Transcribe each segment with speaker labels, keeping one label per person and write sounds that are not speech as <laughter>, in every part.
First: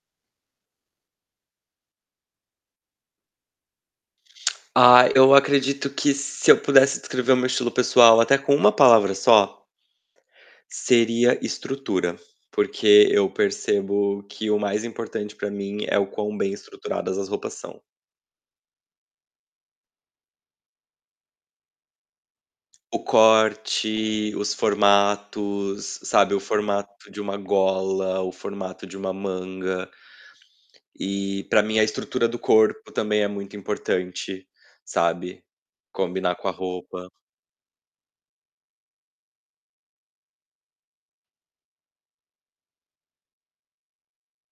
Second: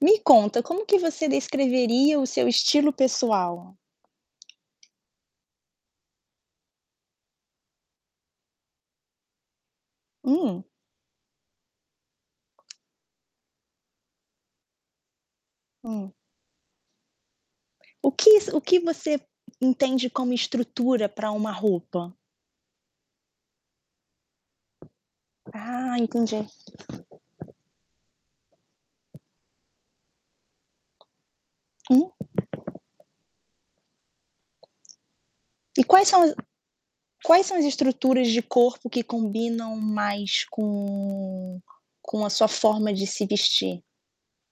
Speaker 1: Me conta, como que você descreveria o seu estilo pessoal?
Speaker 2: Ah, eu acredito que se eu pudesse descrever o meu estilo pessoal até com uma palavra só
Speaker 1: Hum.
Speaker 2: seria estrutura, porque eu percebo que o mais importante pra mim é o
Speaker 1: Hum.
Speaker 2: quão bem estruturadas as roupas são.
Speaker 1: O quis o que você entende como estrutura pra uma roupa?
Speaker 2: O corte, os
Speaker 1: Ah,
Speaker 2: formatos, sabe, o
Speaker 1: entendi.
Speaker 2: formato de uma gola, o formato de uma manga. E pra mim a
Speaker 1: Hum.
Speaker 2: estrutura do corpo também é muito importante, sabe,
Speaker 1: E quais são as
Speaker 2: combinar com a roupa.
Speaker 1: quais são as estruturas de corpo que combinam mais com com a sua forma de se vestir?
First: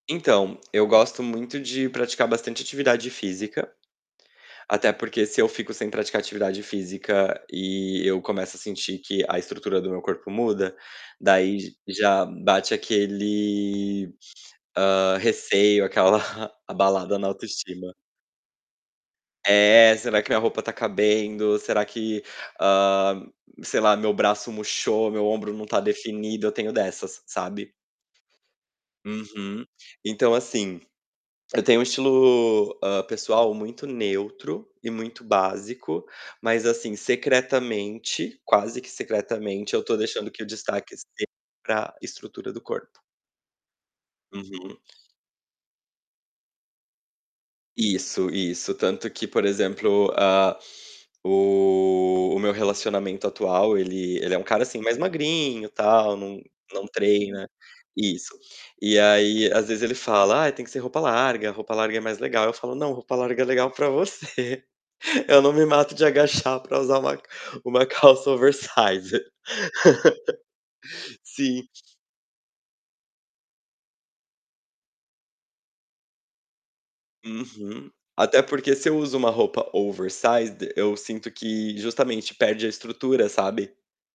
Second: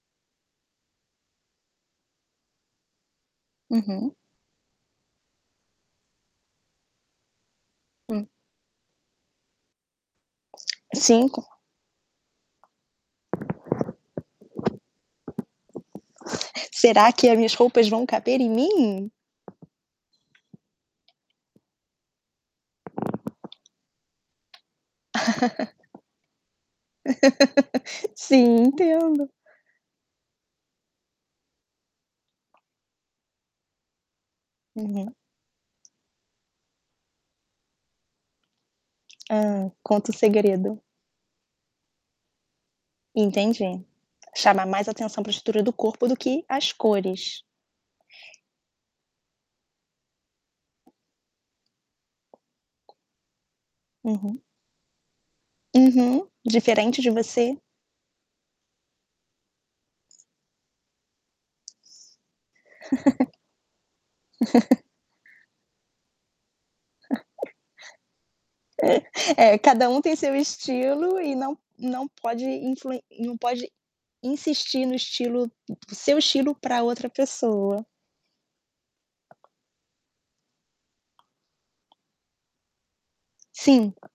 Speaker 2: Então, eu gosto muito de praticar bastante atividade física,
Speaker 1: Uhum.
Speaker 2: até porque se eu fico sem praticar atividade física e eu
Speaker 1: Hum.
Speaker 2: começo a sentir que a estrutura do meu corpo muda,
Speaker 1: 5.
Speaker 2: daí j já bate aquele, hã, receio, aquela <chuckles>
Speaker 1: Será
Speaker 2: abalada na
Speaker 1: que a minhas roupas
Speaker 2: autoestima.
Speaker 1: vão caber em mim?
Speaker 2: É, será que minha roupa tá cabendo? Será que ah, sei lá, meu braço murchou? Meu ombro não tá
Speaker 1: <laughs>
Speaker 2: definido? Eu tenho dessas, sabe.
Speaker 1: <laughs> Sim, entendo.
Speaker 2: Uhum. Então, assim, eu tenho um estilo, hã, pessoal muito neutro e
Speaker 1: Uhum.
Speaker 2: muito básico, mas assim, secretamente, quase que
Speaker 1: Hã,
Speaker 2: secretamente eu tô
Speaker 1: conta o
Speaker 2: deixando que o
Speaker 1: segredo.
Speaker 2: destaque seja pra estrutura do corpo.
Speaker 1: Entendi. Chamar
Speaker 2: Uhum.
Speaker 1: mais atenção pra estrutura do corpo do que as cores.
Speaker 2: Isso, isso. Tanto que, por exemplo, ah, o o meu relacionamento atual, ele ele é
Speaker 1: Uhum.
Speaker 2: um cara assim, mais magrinho, tal,
Speaker 1: Uhum.
Speaker 2: não não
Speaker 1: Diferente de
Speaker 2: treina
Speaker 1: você.
Speaker 2: isso. E aí, às vezes, ele fala: "Ai, tem que ser roupa larga, roupa larga é mais legal." Eu falo: "Não, roupa
Speaker 1: <laughs>
Speaker 2: larga é legal pra você,
Speaker 1: <laughs>
Speaker 2: eu não me mato de agachar pra usar
Speaker 1: Ah
Speaker 2: uma
Speaker 1: é.
Speaker 2: uma calça oversize."
Speaker 1: É, é cada um tem seu estilo
Speaker 2: <laughs>
Speaker 1: e não
Speaker 2: Sim.
Speaker 1: não pode influen não pode insistir no estilo do seu estilo pra outra pessoa.
Speaker 2: Uhum. Até porque se eu uso uma roupa oversize de eu sinto que, justamente, perde a estrutura, sabe.
Speaker 1: Sim.